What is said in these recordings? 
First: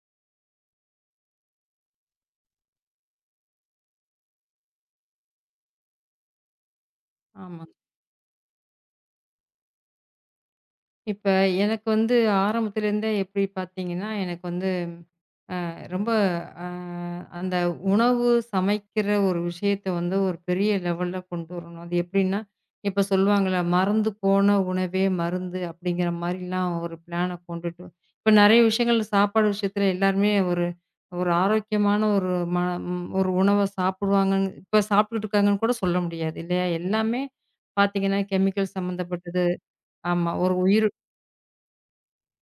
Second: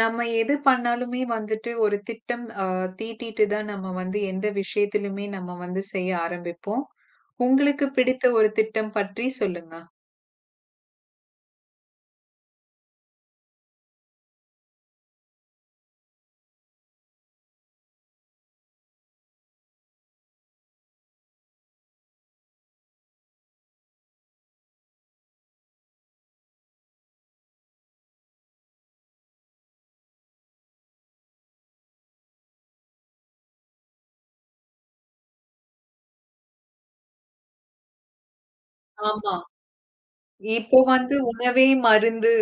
நாம எது பண்ணாலுமே வந்துட்டு, ஒரு திட்டம் ஆ தீட்டிட்டு தான் நம்ம வந்து எந்த விஷயத்துலயுமே நம்ம வந்து செய்ய ஆரம்பிப்போம். ஆமா. உங்களுக்குப் பிடித்த ஒரு திட்டம் பற்றிச் சொல்லுங்க? இப்ப எனக்கு வந்து ஆரம்பத்துலருந்தே எப்படி பாத்தீங்கன்னா எனக்கு வந்த அ ரொம்ப அ அந்த உணவு சமைக்கற ஒரு விஷயத்தை வந்து ஒரு பெரிய லெவல்ல கொண்டு வரணும். அது எப்டின்னா, இப்ப சொல்லுவாங்கள்ள மறந்து போன உணவே மருந்து அப்டிங்கற மாரிலாம் ஒரு பிளான கொண்டுட்டு இப்ப நிறைய விஷயங்கள்ள சாப்பாடு விஷயத்துல எல்லாருமே ஒரு ஒரு ஆரோக்கியமான ஒரு ம ஒரு உணவை சாப்பிடுவாங்கன்னு இப்ப சாப்டுட்டு இருக்காங்கன்னு கூடச் சொல்ல முடியாது இல்லையா. எல்லாமே பார்த்தீங்கன்னா கெமிக்கல்ஸ் ஆமா. சம்பந்தப்பட்டது. ஆமா ஒரு இப்போ உயிரு வந்து உணவே மருந்து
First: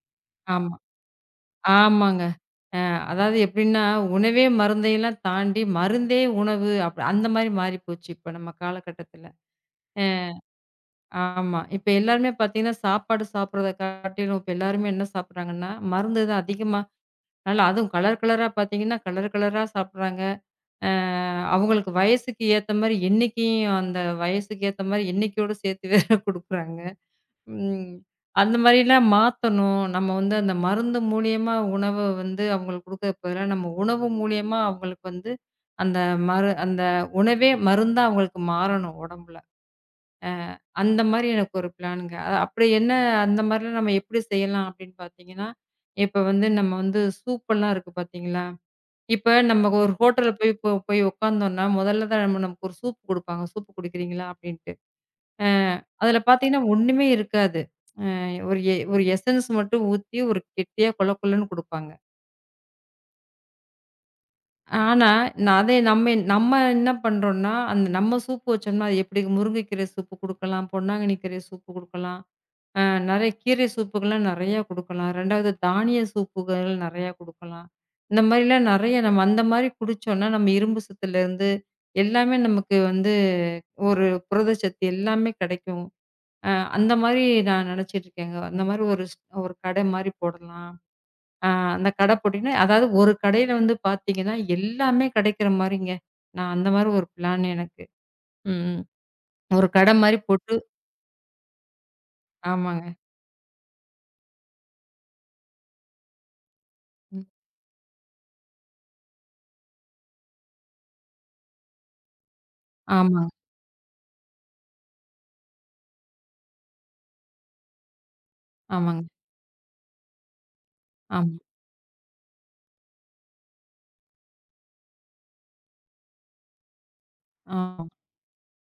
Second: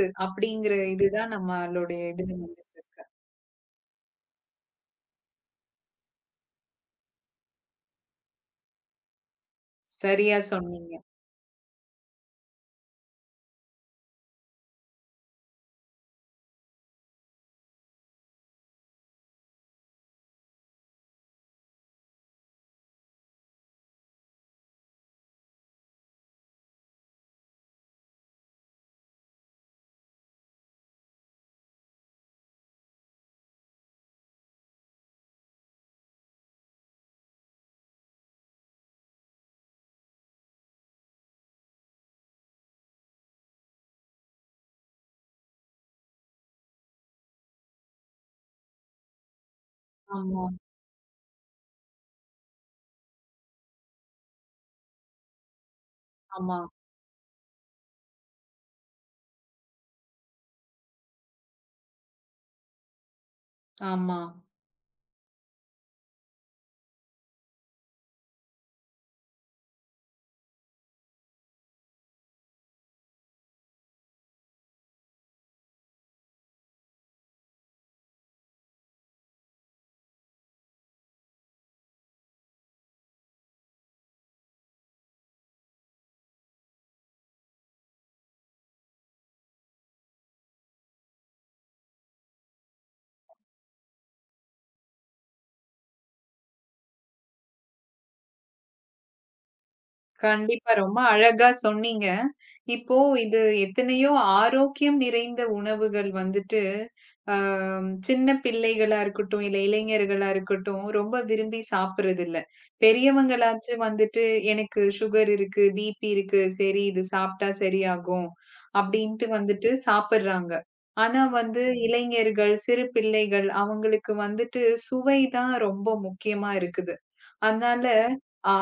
ஆமா அப்டிங்கற இதுதான் நம்மளோட ஆமாங்க. இதுலியும் அ வந்துட்டுருக்கு. அதாவது எப்டின்னா உணவே மருந்தயெல்லாம் தாண்டி மருந்தே உணவு. அப்டி அந்த மாரி மாறிப்போச்சு இப்ப நம்ம காலகட்டத்துல. அ. சரியா சொன்னீங்க. ஆமா இப்ப எல்லாருமே பாத்தீங்கன்னா சாப்பாடு சாப்பிடுறதை காட்டிலும் இப்ப எல்லாருமே என்ன சாப்பிடுறாங்கன்னா மருந்து தான் அதிகமா நல்லா அதுவும் கலர் கலரா பாத்தீங்கன்னா கலர் கலரா சாப்பிடுறாங்க. அ அவங்களுக்கு வயசுக்கு ஏத்த மாரி எண்ணிக்கையும் அந்த வயசுக்கு ஏத்த மாரி எண்ணிகையோட சேர்த்து வேற கொடுக்கிறாங்க. ம். அ அந்த மாரிலாம் மாத்தணும். நம்ம வந்து அந்த மருந்து மூலியமா உணவ வந்து அவங்களுக்கு குடுக்கறக்கு பதிலா நம்ம உணவு மூலியமா அவங்களுக்கு வந்து அந்த மரு அந்த உணவே மருந்தா அவங்களுக்கு மாறணும் உடம்புல. அ அந்த மாதிரி எனக்கு ஒரு பிளான்ங்க அப்படி என்ன அந்த மாதிரி நம்ம எப்படி செய்யலாம் அப்படின்னு பாத்தீங்கன்னா, இப்ப வந்து நம்ம வந்து சூப்பெல்லாம் எல்லாம் இருக்கு பாத்தீங்களா. இப்ப நம்ம ஒரு ஹோட்டல்ல ஆமா. போய் இப்ப போய் உட்காந்தோம்னா முதல்ல தான் நம் நமக்கு ஒரு sசூப் கொடுப்பாங்க. சூப் குடிக்கிறீங்களா அப்டின்ட்டு. அ அதுல ஆமா. பாத்தீங்கன்னா ஒண்ணுமே இருக்காது. அ. ஒரு எ ஒரு எசன்ஸ் மட்டும் ஊத்தி ஒரு கெட்டியா கொழ கொழன்னு கொடுப்பாங்க. ஆமா. ஆனா நான் அதே நம்மே நம்ம என்ன பண்றோம்னா அந்த நம்ம சூப் வச்சோம்னா அது எப்படி முருங்கைக்கீரை சூப் குடுக்கலாம். பொன்னாங்கண்ணி கீரை சூப் குடுக்கலாம். ஆ நறைய கீரை சூப்க்கேல்லாம் நறைய குடுக்கலாம். 2 வது தானிய சூப்புகள் நறைய குடுக்கலாம். இந்த மாரி எல்லாம் நிறைய நம்ம அந்த மாதிரி குடிச்சோம்னா நம்ம இரும்பு சத்துல இருந்து எல்லாமே நமக்கு வந்து ஒரு புரதச்சத்து எல்லாமே கிடைக்கும். ஆ அந்த மாரி நான் நினைச்சுக்கிட்டு இருக்கேங்க. அந்த மாரி ஒரு, ஒரு கடை மாரி போடலாம் ஆ அந்தக் கடை போட்டீங்கன்னா, அதாவது ஒரு கடைல வந்து பாத்தீங்கன்னா எல்லாமே கிடைக்கிற மாரிங்க. நான் அந்த மாரி ஒரு ப்ளான் எனக்கு. ம். ஒரு கடை மாரி போட்டு கண்டிப்பா ரொம்ப அழகா சொன்னீங்க. ஆமாங்க. இப்போ இது எத்தனையோ ஆரோக்கியம் நிறைந்த உணவுகள் வந்துட்டு ம். அ சின்னப் பிள்ளைகளா இருக்கட்டும், இல இளைஞர்களா இருக்கட்டும் ரொம்ப விரும்பி சாப்பிடுறது இல்ல. ஆமா. பெரியவங்களாச்சு வந்துட்டு எனக்கு சுகர் இருக்கு, பி.பி. இருக்கு. சரி இது சாப்பிட்டா சரியாகும் ஆமாங்க. அப்படின்னு வந்துட்டு சாப்பிடுறாங்க. ஆனா ஆமா. வந்து இளைஞர்கள், சிறு பிள்ளைகள் அவங்களுக்கு வந்துட்டு சுவை தான் ரொம்ப முக்கியமா இருக்குது. அதனால ஆம். ஆ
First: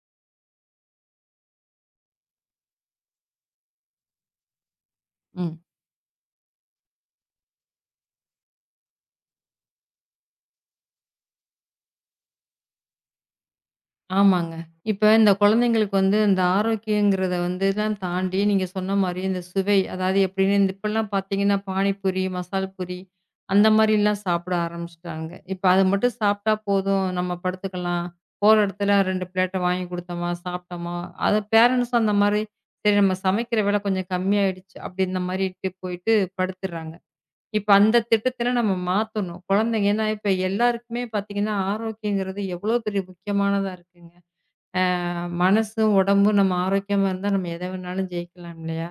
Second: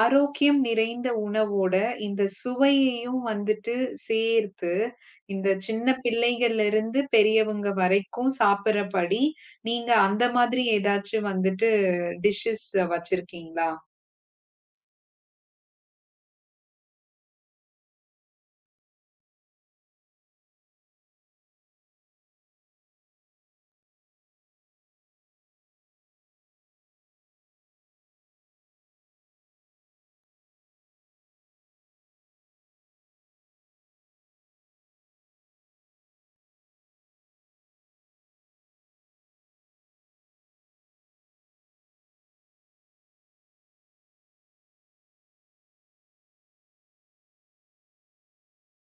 ஆரோக்கியம் நிறைந்த உணவோட இந்தச் சுவையையும் வந்துட்டு சேர்த்து, ம். இந்தச் சின்னப் பிள்ளைகள்ல இருந்து பெரியவங்க வரைக்கும் சாப்பிடுற படி நீங்க அந்த மாதிரி ஏதாச்சு வந்துட்டு டிஷஸ் வச்சிருக்கீங்களா? ஆமாங்க. இப்ப இந்தக் குழந்தைகளுக்கு வந்து இந்த ஆரோக்கியங்கிறதை வந்து எல்லாம் தாண்டி நீங்கச் சொன்ன மாரி இந்தச் சுவை. அதாவது எப்படின்னு இப்ப எல்லாம் பாத்தீங்கன்னா பானிபூரி, மசாலாபூரிஅந்த மாதிரி எல்லாம் சாப்பிட ஆரம்பிச்சிட்டாங்க. இப்ப அதை மட்டும் சாப்பிட்டா போதும். நம்ம படுத்துக்கலாம். போற இடத்துல 2 ப்ளேட் வாங்கி கொடுத்தோம்னா சாப்பிட்டோமா? அது பேரண்ட்ஸ் அந்த மாதிரி நாம சமைக்கிற வேலை கொஞ்சம் கம்மியாயிடுச்சு அப்படின்னு அந்த மாதிரி போயிட்டு படுத்துடுறாங்க. இப்ப அந்தத் திட்டத்தை நாம மாத்தணும். குழந்தைங்க. ஏன்னா, இப்ப எல்லாருக்குமே பாத்தீங்கன்னா ஆரோக்கியங்கிறது எவ்வளவு பெரிய முக்கியமானதா இருக்குங்க. மனசு, உடம்பு நாம ஆரோக்கியமா இருந்தா நாம எதை வேணாலும் ஜெயிக்கலாம் இல்லையா?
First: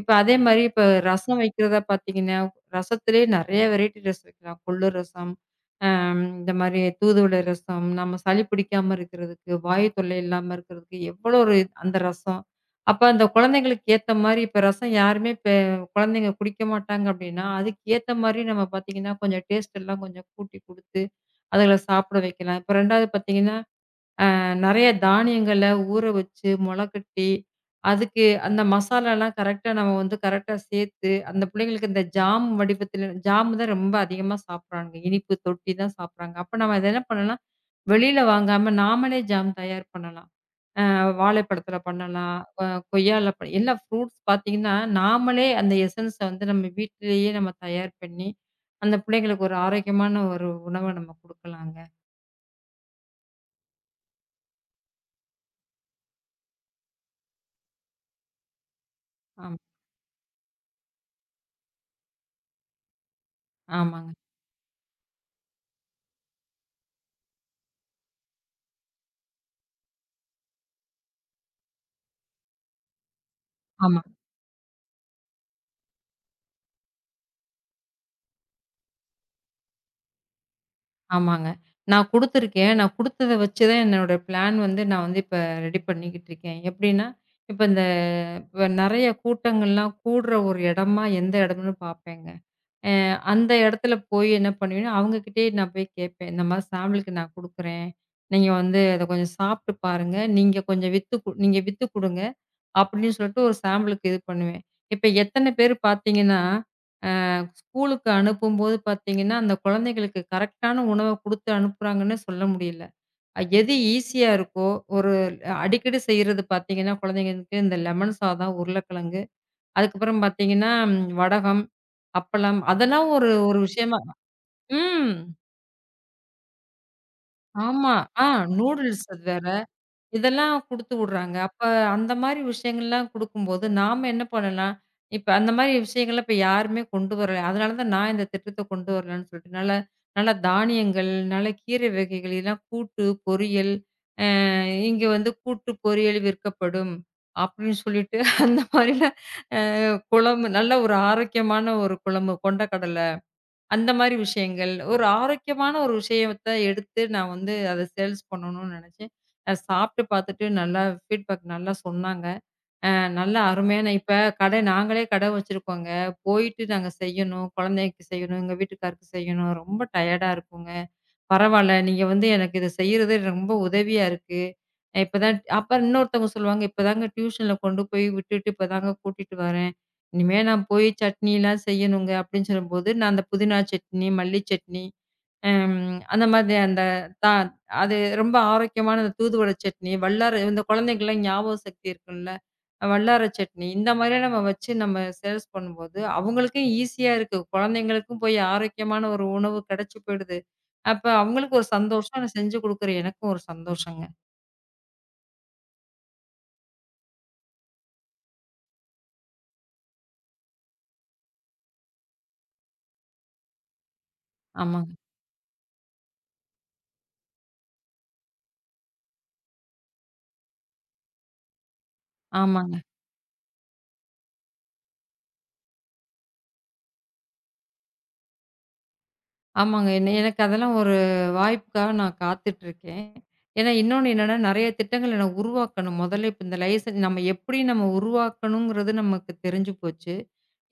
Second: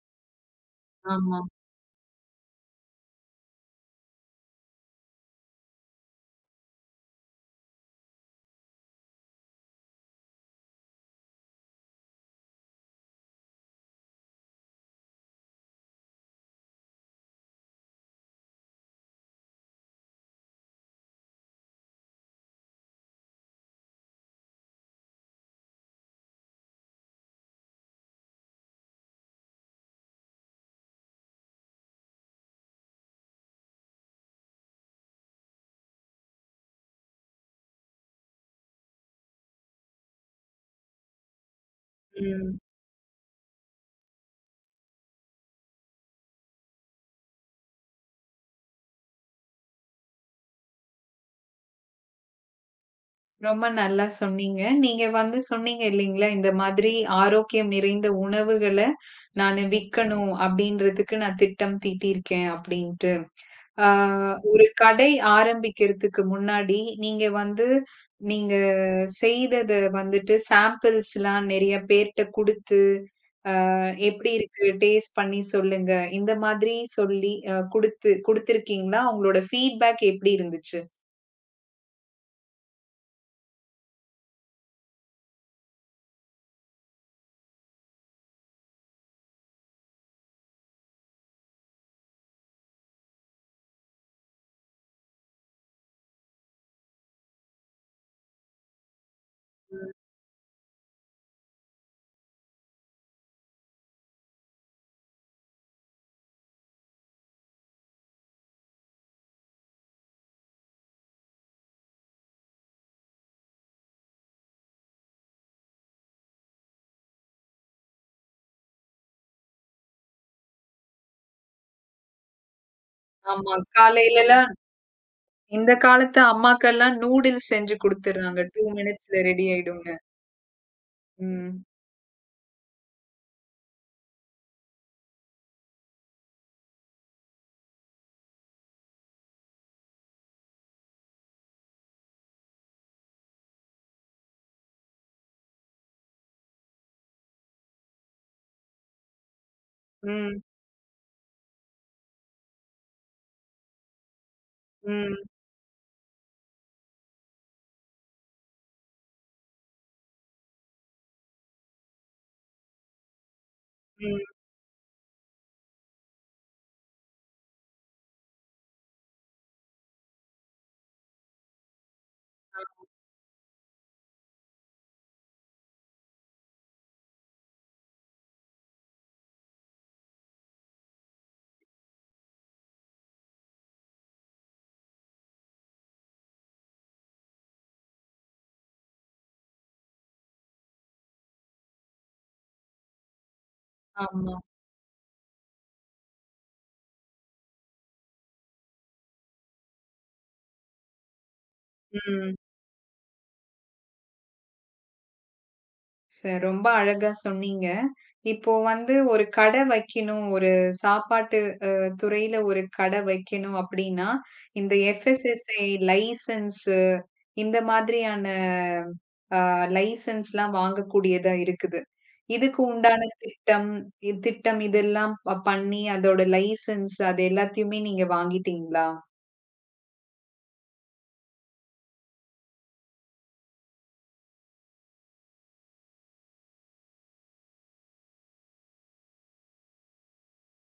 இப்ப அதே மாதிரி இப்ப ரசம் ஆமா. வைக்கிறத பாத்தீங்கன்னா ரசத்திலேயே நிறைய வெரைட்டி ரசம் வைக்கலாம். கொள்ளு ரசம் இந்த மாதிரி தூதுவளை ரசம். நம்ம சளி பிடிக்காம இருக்கறதுக்கு, வாயுத் தொல்லை இல்லாம இருக்கறதுக்கு எவ்வளவு ஒரு அந்த ரசம். அப்ப அந்த குழந்தைகளுக்கு ஏத்த மாதிரி இப்ப ரசம் யாருமே குழந்தைங்க குடிக்க மாட்டாங்க அப்படின்னா அதுக்கு ஏத்த மாதிரி நாம பாத்தீங்கன்னா கொஞ்சம் டேஸ்ட்டு எல்லாம் கொஞ்சம் கூட்டி குடுத்து அதுகல சாப்பிட வைக்கலாம். 2வது பாத்தீங்கன்னா நிறைய தானியங்களை ஊற வச்சு முளைக்கட்டி அதுக்கு அந்த மசாலா எல்லாம் கரெக்ட்டா நம்ம வந்து கரெக்ட்டா சேர்த்து அந்தப் பிள்ளைங்களுக்கு இந்த ஜாம் வடிவத்தில் ஜாம் தான் ரொம்ப அதிகமா சாப்பிடுறாங்க. இனிப்பு தொட்டி தான் சாப்பிடுறாங்க. அப்ப நாம என்ன பண்ணலாம், வெளியில வாங்காம நாமளே ஜாம் தயார் பண்ணலாம். வாழைப் பழத்துல பண்ணலாம். ம். கொய்யா, எல்லாம் ஃப்ரூட்ஸ் பாத்தீங்கன்னா நாமளே அந்த எஸ்ஸென்ஸ் வந்து நம்ம வீட்டிலேயே நாம தயார் பண்ணி அந்தப் பிள்ளைங்களுக்கு ஒரு ஆரோக்கியமான ஒரு உணவை நாம கொடுக்கலாங்க. ரொம்ப நல்லா சொன்னீங்க. நீங்க வந்து சொன்னீங்க இல்லீங்களா, இந்த மாதிரி ஆரோக்கியம் நிறைந்த உணவுகள ஆம். நானு விக்கணும் அப்படின்றதுக்கு நான் திட்டம் தீட்டி இருக்கேன் அப்படின்னு. ஆ ஆமாங்க. ஒரு கடை ஆரம்பிக்கறதுக்கு முன்னாடி நீங்க வந்து நீங்க செய்ததை வந்துட்டு ஷாம்பிள் எல்லாம் நிறைய பேர் கிட்ட குடுத்து, அ ஆமா. எப்படி இருக்கு டேஸ்ட் பண்ணி சொல்லுங்க, இந்த மாதிரி சொல்லி குடுத்து குடுத்திருக்கீங்களா? உங்களோட ஃபீட்பேக் எப்படி இருந்துச்சு? ஆமாங்க. நான் குடுத்திருக்கேன். நான் குடுத்தத வச்சு தான் என்னோட ப்ளான் வந்து நான் இப்ப ரெடி பண்ணிக்கிட்டு இருக்கேன். எப்படின்னா, இப்ப இந்த நிறைய கூட்டங்கள் எல்லாம் கூடுற ஒரு இடமா எந்த இடம்னு பார்ப்பேங்க. அ அந்த இடத்துல போய் என்ன பண்ணுவேன்? அவங்ககிட்டயே நான் போய்க் கேட்பேன். இந்த மாரி ஷாம்பிள்க்கு நான் குடுக்கறேன். நீங்க வந்து அதை கொஞ்சம் சாப்ட்டு பாருங்க. நீங்க கொஞ்சம் வித்து நீங்க வித்துக் குடுங்க அப்படின்னு சொல்லிட்டு ஒரு ஷாம்பிள்க்கு இது பண்ணுவேன். இப்ப எத்தனை பேர் பாத்தீங்கன்னா அ ஸ்கூலுக்கு அனுப்பும்போது பாத்தீங்கன்னா அந்தக் குழந்தைகளுக்கு கரெக்ட்டான உணவைக் குடுத்து அனுப்புறாங்கன்னு சொல்ல முடியல. எது ஈசியா இருக்கோ ஒரு அடிக்கடி செய்யறது பாத்தீங்கன்னா குழந்தைகளுக்கு இந்த லெமன் சாதம், உருளைக்கிழங்கு அதுக்கப்புறம் பாத்தீங்கன்னா வடகம், அப்பளம் அதெல்லாம் ஒரு ஆமா, ஒரு விஷயமா காலையில எல்லாம் ம். இந்தக் காலத்து அம்மாக்கள் எல்லாம் நூடுல்ஸ் செஞ்சு ஆமா. ஆ குடுத்துடுறாங்க. டூ நூடுல்ஸ் மினிட்ஸ் அது வேற. ரெடி ஆயிடும்ங்க. இதெல்லாம் குடுத்துடுறாங்க. அப்ப ம். அந்த மாரி விஷயங்கள் எல்லாம் கொடுக்கும்போது நாம என்ன பண்ணனும்னா, இப்ப அந்த மாரி விஷயங்களை யாருமே கொண்டு வரல. அதனால தான் நான் இந்தத் திட்டத்தைக் கொண்டு வரலாம்னு சொல்லிட்டுனால நல்லா தானியங்கள், நல்ல கீரை வகைகள் இல்லன்னா கூட்டு, பொரியல். அ இங்க வந்து கூட்டு பொரியல் விற்கப்படும். அப்படின்னு சொல்லிட்டு அந்த மாரி ம். குழம்பு நல்ல ஒரு ஆரோக்கியமான ஒரு குழம்பு கொண்ட கடலை. அந்த மாரி விஷயங்கள். ஒரு ம். ஆரோக்கியமான ஒரு விஷயத்த எடுத்து நான் வந்து அதை சேல்ஸ் பண்ணனும்னு நினைச்சேன். அ, சாப்பிட்டு பாத்துட்டு நல்லா ஃபீட்பேக் நல்லா சொன்னாங்க. அ நல்ல அருமையான இப்ப ம். கடை நாங்களே கடை வச்சிருக்கோங்க. போயிட்டு நாங்க செய்யணும். குழந்தைக்கு செய்யணும். எங்க வீட்டுக்காரருக்கு செய்யணும். ரொம்ப டயர்ட்டா இருக்குங்க. பரவால்ல. நீங்க வந்து எனக்கு இது [unintelligible] செய்யறது ரொம்ப உதவியா இருக்கு. இப்ப தான் அப்புறம் இன்னொருத்தவங்க சொல்லுவாங்க. இப்ப தாங்க டியூஷன்ல கொண்டு போய் விட்டுட்டு இப்ப தாங்க கூட்டிட்டு வரேன். இனிமே நான் போய் சட்னி எல்லாம் செய்யணுங்க அப்படின்னு சொல்லும்போது நான் அந்த புதினா சட்னி, மல்லி சட்னி அம் அந்த மாதிரி அந்த தா அது ரொம்ப ஆரோக்கியமான தூதுவள சட்னி, வல்லார இந்த குழந்தைகளுக்கு ஞாபக சக்தி இருக்கும் வல்லார சட்னி. இந்த மாதிரி ஆமா. நம்ம வச்சு நம்ம சேல்ஸ் பண்ணும்போது அவங்களுக்கு ஈஸியா இருக்கு. குழந்தைகளுக்கும் போய் ஆரோக்கியமான ஒரு உணவு கிடைச்சு போயிடுது. அப்போ அவங்களுக்கு ஒரு சந்தோஷம். ம். செஞ்சு கொடுக்கற எனக்கும் ஒரு சந்தோஷம்ங்க. ச ரொம்ப அழகா சொன்னீங்க. இப்போ வந்து ஒரு கடை வைக்கணும். ஒரு சாப்பாட்டு அ துறையில ஒரு கடை வைக்கணும் அப்படின்னா இந்த ஆமாங்க. FSSAI லைசன்ஸ் இந்த மாதிரியான அ லைசன்ஸ் எல்லாம் வாங்கக்கூடியதா இருக்குது. ஆமாங்க. இதுக்குண்டான திட்டம் திட்டம். இதெல்லாம் பண்ணி அதோட லைசன்ஸ் அத எல்லாத்தையுமே நீங்க வாங்கிட்டீங்களா? ஆமாங்க. என்ன எனக்கு அதெல்லாம் ஒரு வாய்ப்புக்காக நான் காத்துகிட்டு இருக்கேன். ஏன்னா இன்னொன்னு என்னன்னா நிறைய திட்டங்கள் உருவாக்கணும். முதல்ல இப்ப இந்த லைசன்ஸ் நம்ம எப்படி நம்ம உருவாக்கணும்ங்கறது நமக்குத் தெரிஞ்சு போச்சு.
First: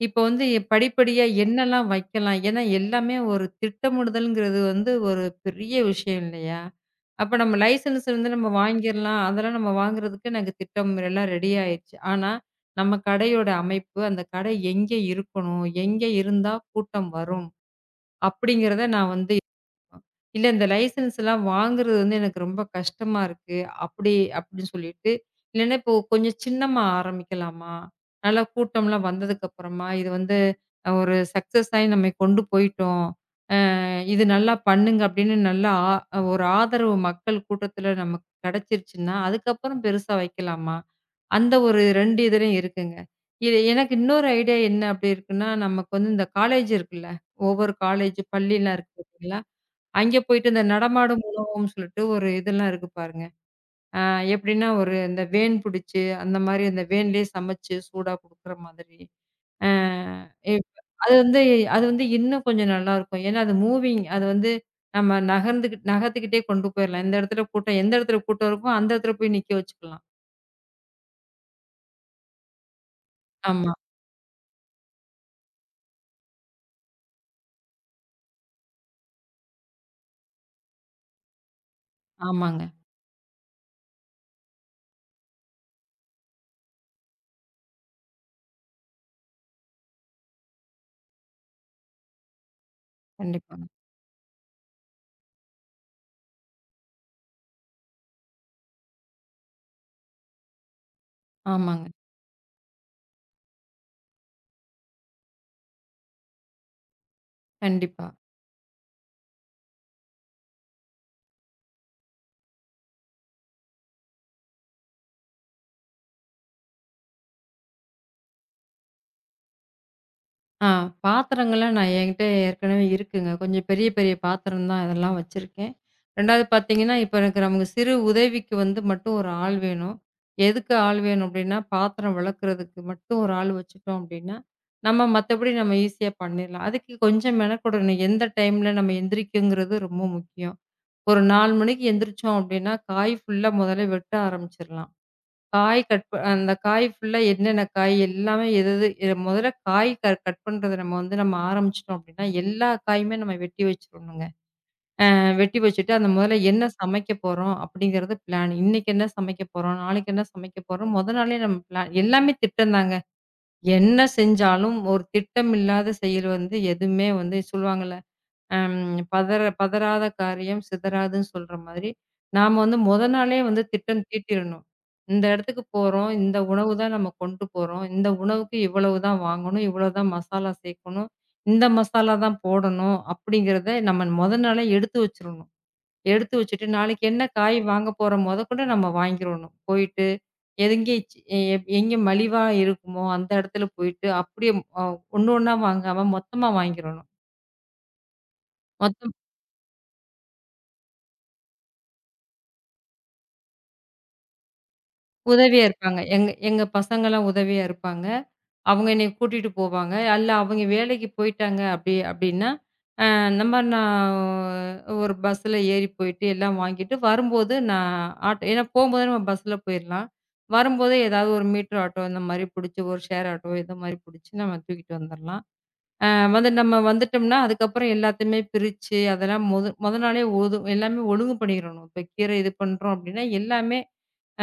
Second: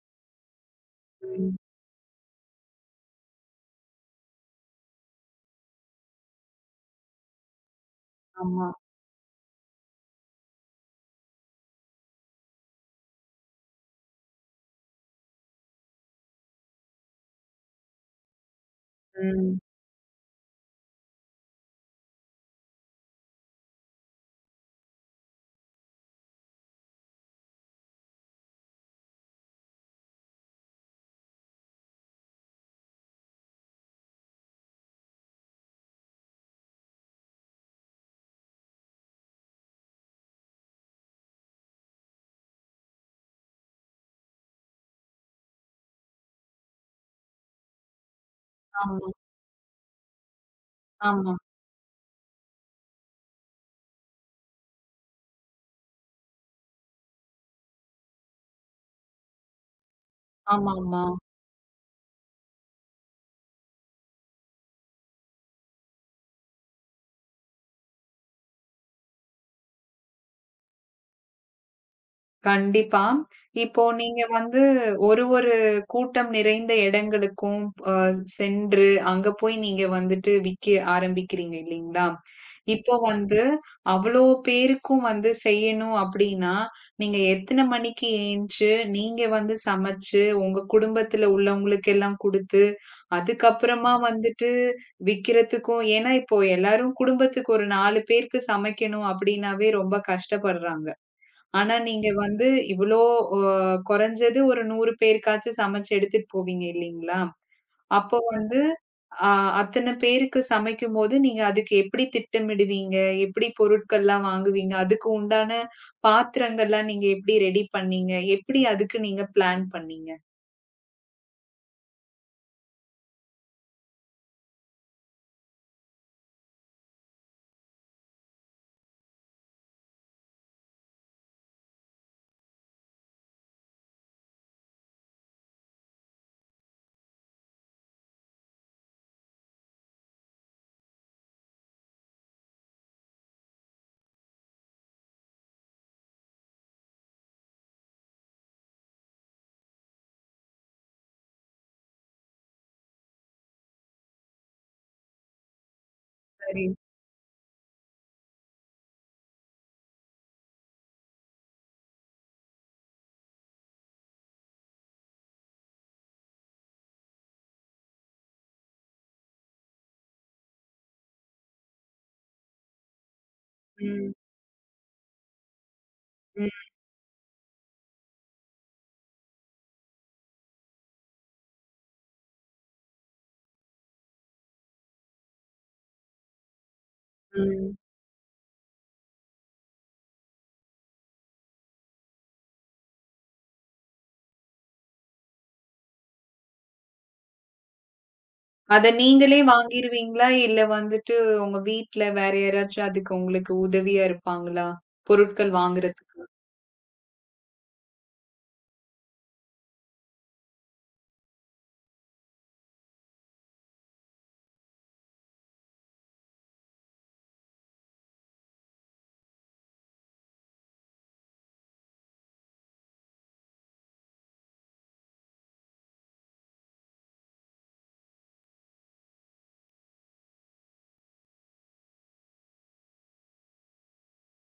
இப்ப வந்து படிப்படியா ம். என்னல்லாம் வைக்கலாம். ஏன்னா எல்லாமே ஒரு திட்டமிடுதல்ங்கறது வந்து ஒரு பெரிய விஷயம் இல்லையா, அப்போ நம்ம லைசன்ஸ் இருந்து நாம ஆமா. வாங்கிக்கலாம். அதெல்லாம் நாம வாங்குறதுக்கு எனக்குத் திட்டம் எல்லாம் ரெடி ஆயிடுச்சு. ஆனா நம்ம கடை யோட அமைப்பு அந்தக் கடை எங்கே இருக்கணும், எங்கே இருந்தா கூட்டம் வரும் அப்படிங்கறத நான் வந்து ம். இல்ல. இந்த லைசன்ஸ் எல்லாம் வாங்குறது எனக்கு ரொம்ப கஷ்டமா இருக்கு. அப்படி அப்படின்னு சொல்லிட்டு இல்லனா இப்போ கொஞ்சம் சின்னமா ஆரம்பிக்கலாமா? நல்ல கூட்டம் எல்லாம் வந்ததுக்கு அப்புறமா இது வந்து ஒரு சக்சஸ் நாம கொண்டு போயிட்டோம். இது நல்லா பண்ணுங்க அப்படின்னு நல்லா ஒரு ஆதரவு மக்கள் கூட்டத்துல நமக்குக் கிடைச்சிடுச்சுன்னா அதுக்கப்புறம் பெருசா வைக்கலாமா? அந்த ஒரு 2 இதலயும் இருக்குங்க. இது எனக்கு இன்னொரு ஐடியா என்ன அப்படி இருக்குன்னா, நமக்கு இந்தக் காலேஜ் இருக்குல்ல. ஒவ்வொரு காலேஜ் பள்ளில்லாம் இருக்கு ஆமா. இல்ல. அங்க போயிட்டு அந்த நடமாடும் ஆமா. உணவு ன்னு சொல்லிட்டு ஒரு இது எல்லாம் இருக்கு பாருங்க. எப்படின்னா ஒரு வேன் புடிச்சு அந்த மாதிரி அந்த வேன்லயே சமைச்சு சூடா கொடுக்கிற மாதிரி. ஆமாமா! அது வந்து. அது வந்து இன்னும் கொஞ்சம் நல்லா இருக்கும். ஏன்னா அது மூவிங். அது வந்து நம்ம நகர்ந்து நகர்த்துகிட்டே கொண்டு போயிரலாம். இந்த இடத்துல கூட்டம் எந்த இடத்துல கூட்டம் இருக்குமோ அந்த இடத்துல போய் நிக்க வச்சுக்கலாம். கண்டிப்பா. ஆமா. இப்போ நீங்க வந்து ஒரு ஒரு கூட்டம் நிறைந்த இடங்களுக்கும் போ சென்று அங்க போய் நீங்க வந்துட்டு விக்க ஆரம்பிக்கறீங்க இல்லீங்களா, ஆமாங்க. இப்போ வந்து அவ்வளவு பேருக்கும் வந்து செய்யணும் அப்படின்னா நீங்க எத்தனை மணிக்கு எந்துச்சு, நீங்க வந்து சமைச்சு உங்க குடும்பத்துல உள்ளவங்களுக்கெல்லாம் குடுத்து கண்டிப்பா. அதுக்கப்புறமா வந்துட்டு விக்கிறதுக்கும். ஏன்னா இப்போ எல்லாரும் குடும்பத்துக்கு ஒரு 4 பேருக்கு சமைக்கணும் அப்படின்னாவே ரொம்ப கஷ்டப்படுறாங்க. ஆனா ஆமாங்க. நீங்க வந்து இவ்வளோ அ குறைஞ்சது ஒரு 100 பேருக்காச்சு சமைச்சு எடுத்துட்டு போவீங்க இல்லீங்களா. கண்டிப்பா. அப்போ வந்து அ அத்தனை பேருக்கு சமைக்கும்போது நீங்க அதுக்கு எப்படி திட்டம் இடுவீங்க. எப்படி பொருட்கள் எல்லாம் வாங்குவீங்க. அதுக்குண்டான பாத்திரங்கள் எல்லாம் நீங்க எப்படி ரெடி பண்ணீங்க. எப்படி அதுக்கு நீங்க பிளான் பண்ணீங்க. அ பாத்திரங்கள்லாம் நான் என்கிட்ட ஏற்கனவே இருக்குங்க. கொஞ்சம் பெரிய பெரிய பாத்திரம் தான், அதெல்லாம் வச்சிருக்கேன். 2வது பாத்தீங்கன்னா இப்ப எனக்கு நம்ம சிறு உதவிக்கு வந்து மட்டும் ஒரு ஆள் வேணும். எதுக்கு ஆள் வேணும் அப்படின்னா பாத்திரம் விளக்கறதுக்கு மட்டும் ஒரு ஆள் வச்சுகிட்டோம் அப்படின்னா. நம்ம மத்தபடி நாம ஈஸியா பண்ணிடலாம். அதுக்கு கொஞ்சம் மென கொடணும். எந்த டைம்ல நம்ம எந்திரிக்கிறது ரொம்ப முக்கியம். ஒரு 4 மணிக்கு எந்திருச்சோம். அப்படின்னா காய் புல்லா முதல்ல வெட்ட ஆரம்பிச்சிடலாம். காய் கட் அந்த காய் புல்லா என்னென்ன காய் எல்லாமே, எது எது முதல்ல காய் கட் பண்றத நம்ம வந்து, நம்ம ஆரம்பிச்சிட்டோம் அப்படின்னா. எல்லா காயுமே நம்ம வெட்டி வச்சிருனுங்க. அ வெட்டி வச்சிட்டு அந்த முதல்ல சரி. என்ன சமைக்க போறோம் அப்படிங்கறது பிளான் இன்னைக்கு என்ன சமைக்க போறோம், நாளைக்கு என்ன சமைக்க போறோம். மொத நாளே நம் எல்லாமே திட்டம் தாங்க. என்ன செஞ்சாலும் ஒரு திட்டம் இல்லாத செயல் வந்து எதுவுமே வந்து சொல்லுவாங்க. ம், பதற பதறாத காரியம் சிதறாதுன்னு சொல்ற மாதிரி நாம வந்து மொத நாளே வந்து திட்டம் ம். தீட்டிடணும். இந்த இடத்துக்கு போறோம். இந்த ம். உணவு தான் நாம கொண்டு போறோம். இந்த உணவுக்கு இவ்வளவு தான் வாங்கணும். இவ்வளவு தான் மசாலா சேர்க்கணும். இந்த மசாலா தான் போடணும் அப்படிங்கறத நம்ம மொத நாளே எடுத்து வச்சிரனும். எடுத்து வச்சிட்டு நாளைக்கு என்ன காய் ம். வாங்க போறோம். முதற்கொண்டு நாம வாங்கிடனும். போயிட்டு எங்க, எங்க மலிவா இருக்குமோ அந்த இடத்துல போயிட்டு அப்படியே ஒண்ணு ஒண்ணா வாங்காம மொத்தமா வாங்கிரணும். அத மொத்தம் நீங்களே வாங்கிடுவீங்களா இல்ல வந்துட்டு உங்க வீட்டுல வேற யாராச்சும் அதுக்கு உங்களுக்கு உதவியா இருப்பாங்களா, பொருட்கள் உதவியா இருப்பாங்க. வாங்குறதுக்கு? எங்க எங்க பசங்கலாம் உதவியா இருப்பாங்க. அவங்க என்னைய கூட்டிட்டு போவாங்க. இல்ல அவங்க வேலைக்கு போய்ட்டாங்க. அப்படி அப்படின்னா அ நம்ம நா ஒரு பஸ் ஏறிப் போயிட்டு எல்லாம் வாங்கிட்டு, வரும்போது நான் ஆட்டோ ஏன்னா போகும்போது பஸ்ல போயிரலாம். வரும்போது ஏதாவது ஒரு மீட்டர் ஆட்டோ இந்த மாரி புடிச்சு ஒரு ஷேர் ஆட்டோ மாதிரி புடிச்சு நாம தூக்கிட்டு வந்துடலாம். அ அது நம்ம வந்துட்டோம்னா அதுக்கப்புறம் எல்லாத்தையுமே பிரிச்சு அதெல்லாம் மொத மொத நாளே எல்லாம் ஒழுங்கு பண்ணிறனும். இப்ப கீரை பண்றோம் அப்படின்னா எல்லாமே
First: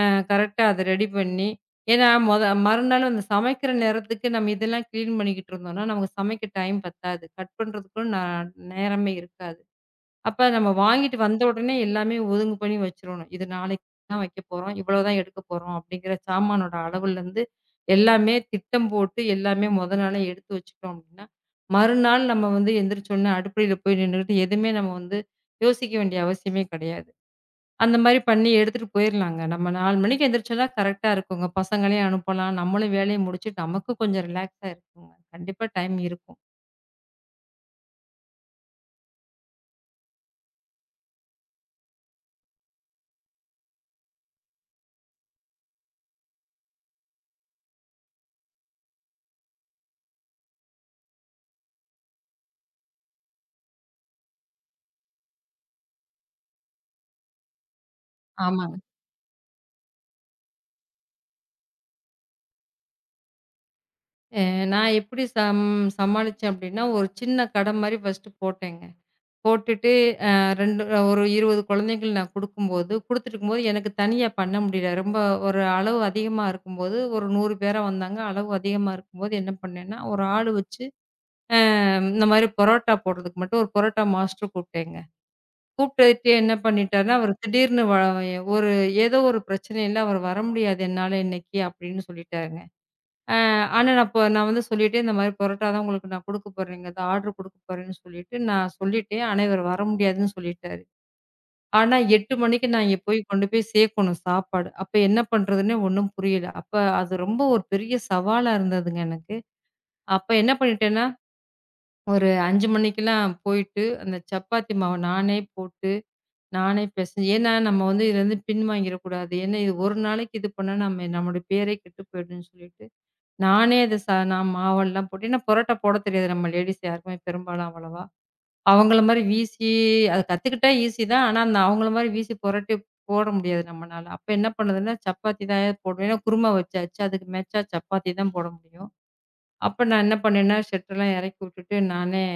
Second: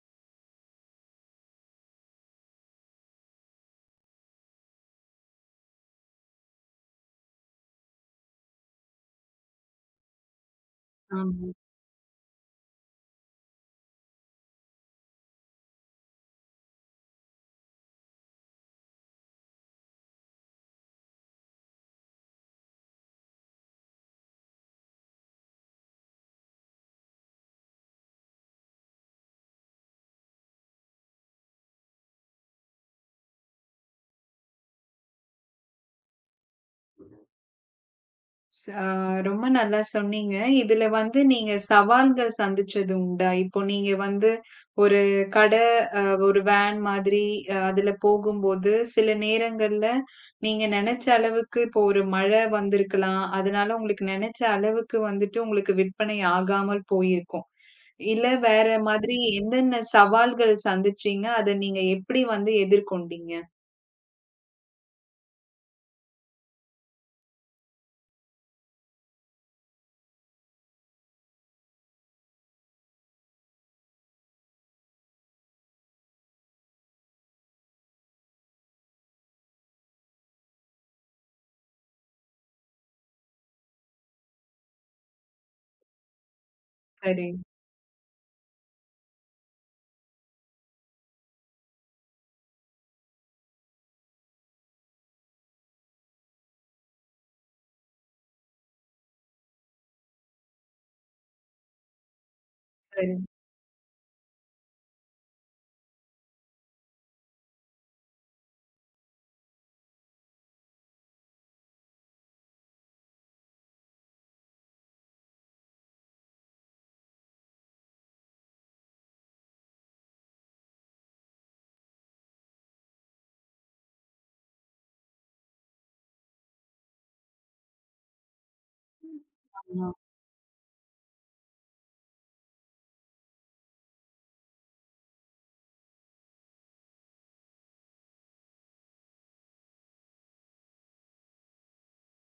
அ கரெக்ட்டா அது ரெடி பண்ணி. ஏன்னா மொத மறுநாள் சமைக்கிற நேரத்துக்கு நாம இதெல்லாம் க்ளீன் பண்ணிக்கிட்டு இருந்தோம். நமக்குச் சமைக்க டைம் பத்தாது. கட் பண்றதுக்கும் ந நேரமே இருக்காது. அப்ப நாம வாங்கிட்டு ஆமா. வந்தவுடனே எல்லாமே ஒதுங்கு பண்ணி வச்சிறனும். இது நாளைக்கு தான் வைக்கப்போறோம். இவ்வளவு தான் எடுக்கப்போறோம் அப்படிங்கற சாமானோட அளவுல இருந்து எல்லாமே திட்டம் போட்டு எல்லாமே மொத நாளே எடுத்து வச்சிட்டோம் அப்டின்ன, மறுநாள் நம்ம வந்து எந்திருச்சு உடனே அடுப்புல போய் நின்னுட்டு எதுவுமே நம்ம வந்து யோசிக்க வேண்டிய அவசியமே கிடையாது. அந்த மாரி பண்ணி எடுத்துட்டு போயிரலாம். நம்ம 4 மணிக்கு எந்திருச்சு தான் கரெக்ட்டா இருக்கும்ங்க. பசங்களையும் அனுப்பலாம். நம்மளும் வேலையை முடிச்சுட்டு நமக்கும் கொஞ்சம் ரிலக்ஸ்ஸா இருக்கும். கண்டிப்பா டைம் இருக்கும். ஆமா. ரொம்ப நல்லா சொன்னீங்க. இதுல வந்து நீங்கச் சவால்கள் சந்திச்சது உண்டா? இப்போ நீங்க வந்து ஒரு கடை, அ, ஒரு வேன் மாதிரி அதுல போகும்போது சில நேரங்கள்ல நீங்க நெனைச்ச அளவுக்கு இப்போ ஒரு மழை வந்திருக்கலாம். அதனால உங்களுக்கு நெனைச்ச அளவுக்கு வந்துட்டு உங்களுக்கு விற்பனை ஆகாமல் போயிருக்கும். இல்ல வேற ஆமாங்க. மாதிரி என்னென்ன சவால்கள் சந்திச்சீங்க? அதை நீங்க எப்படி வந்து எதிர்கொண்டீங்க? அ, நான் எப்படி சம்-சமாளிச்சேன் அப்படின்னா ஒரு சின்னக் கடை மாரி ஃபர்ஸ்ட் போட்டேங்க. போட்டுட்டு, அ, 2 ஒரு 20 குழந்தைகளுக்கு நான் கொடுக்கும்போது, கொடுத்து இருக்கும்போது எனக்குத் தனியா பண்ண முடியல. ரொம்ப ஒரு அளவு அதிகமா இருக்கும்போது ஒரு 100 பேரா வந்தாங்க. அளவு அதிகமா இருக்கும்போது என்ன பண்ணேன்னா ஒரு ஆள் வச்சு, அ, இந்த மாதிரி புரோட்டா போடுறதுக்கு மட்டும் ஒரு புரோட்டா மாஸ்டர் கூப்பிட்டேங்க. கூப்பிட்டுட்டு என்ன பண்ணிட்டார்னா சரி. அவரு திடீர்னு ஒரு ஏதோ ஒரு பிரச்சனை இல்ல அவரு வர முடியாது என்னால இன்னைக்கு அப்படின்னு சொல்லிட்டாருங்க. ஆ, ஆனா நான் வந்து சொல்லிட்டேன் இந்த மாரி பரோட்டா தான் உங்களுக்கு நான் கொடுக்கப்போறேங்கறதை ஆர்டர் கொடுக்கப்போறேன்னு சொல்லிட்டு நான் சொல்லிட்டேன். ஆனா அவரு வர முடியாதுன்னு சொல்லிட்டாரு. ஆனா 8:00 மணிக்கு நான் அங்க சரி. போய்க் கொண்டுபோய் சேர்க்கணும் சாப்பாடு. அப்ப என்ன பண்றதுன்னே ஒண்ணும் புரியல. அப்ப அது ரொம்ப ஒரு பெரிய சவாலா இருந்ததுங்க எனக்கு. அப்ப என்ன பண்ணிட்டேன்னா ஒரு 5:00 மணிக்கு எல்லாம் போயிட்டு அந்தச் சப்பாத்தி மாவை நானே போட்டு நானே பெசஞ்சி, ஏன்னா நம்ம வந்து இதிலிருந்து பின் வாங்கிற கூடாது. ஏன்னா இது ஒரு நாளைக்கு இது பண்ணா நம்ம, நம்மளோட பேரே கெட்டு போயிடும்னு சொல்லிட்டு நானே அதைச் நான் மாவு எல்லாம் போட்டு, ஏன்னா புரோட்டா போடத் தெரியாது நம்ம லேடீஸ் யாருக்கும் பெரும்பாலும் அவ்வளவா? அவங்களை ம். மாதிரி வீசி, ஆமா. அதைக் கத்துக்கிட்டா ஈசியா தான். ஆனா அந்த அவங்களை மாரி வீசி புரோட்டா போட முடியாது நம்மனால. அப்ப என்ன பண்ணதுன்னா சப்பாத்தி தான் ஏதோ போடணும். ஏன்னா குருமா வச்சாச்சு அதுக்கு மேச்சா சப்பாத்தி தான் போட முடியும். அப்ப நான் என்ன பண்ணேன்னா ஷட்டர் எல்லாம் இறக்கிவிட்டுட்டு நானே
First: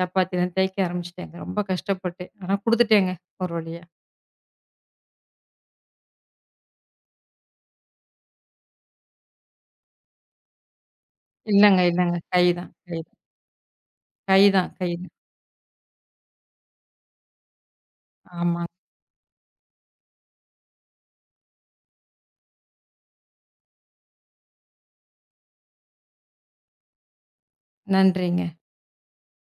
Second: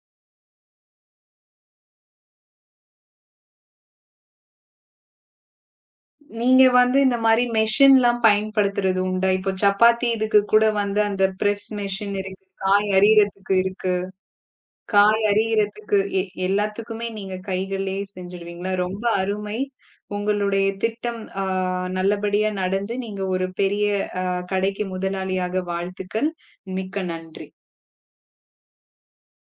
சப்பாத்தி எல்லாம் தேக்க ஆரம்பிச்சிட்டேங்க. ரொம்ப கஷ்டப்பட்டு. ஆனா கொடுத்துட்டேங்க ஒரு வழியா. நீங்க வந்து இந்த மாரி மெஷின் எல்லாம் பயன்படுத்துறது உண்டா? இப்போ சப்பாத்தி இதுக்கு கூட வந்து அந்த ப்ரெஸ் இல்லங்க இல்லங்க. மெஷின் இருக்கு. கை தான் காய் கை தான். அரியரக்கு இருக்கு. கை தான் கை தான். காய் அரிக்கு, எ எல்லாத்துக்குமே நீங்கக் கைகளே ஆமாங்க. செஞ்சுடுவீங்களா? ரொம்ப அருமை. உங்களுடைய திட்டம் ஆ, நல்லபடியா நடந்து நீங்க ஒரு பெரிய கடைக்கு முதலாளியாக. வாழ்த்துக்கள். மிக்க நன்றி. நன்றிங்க.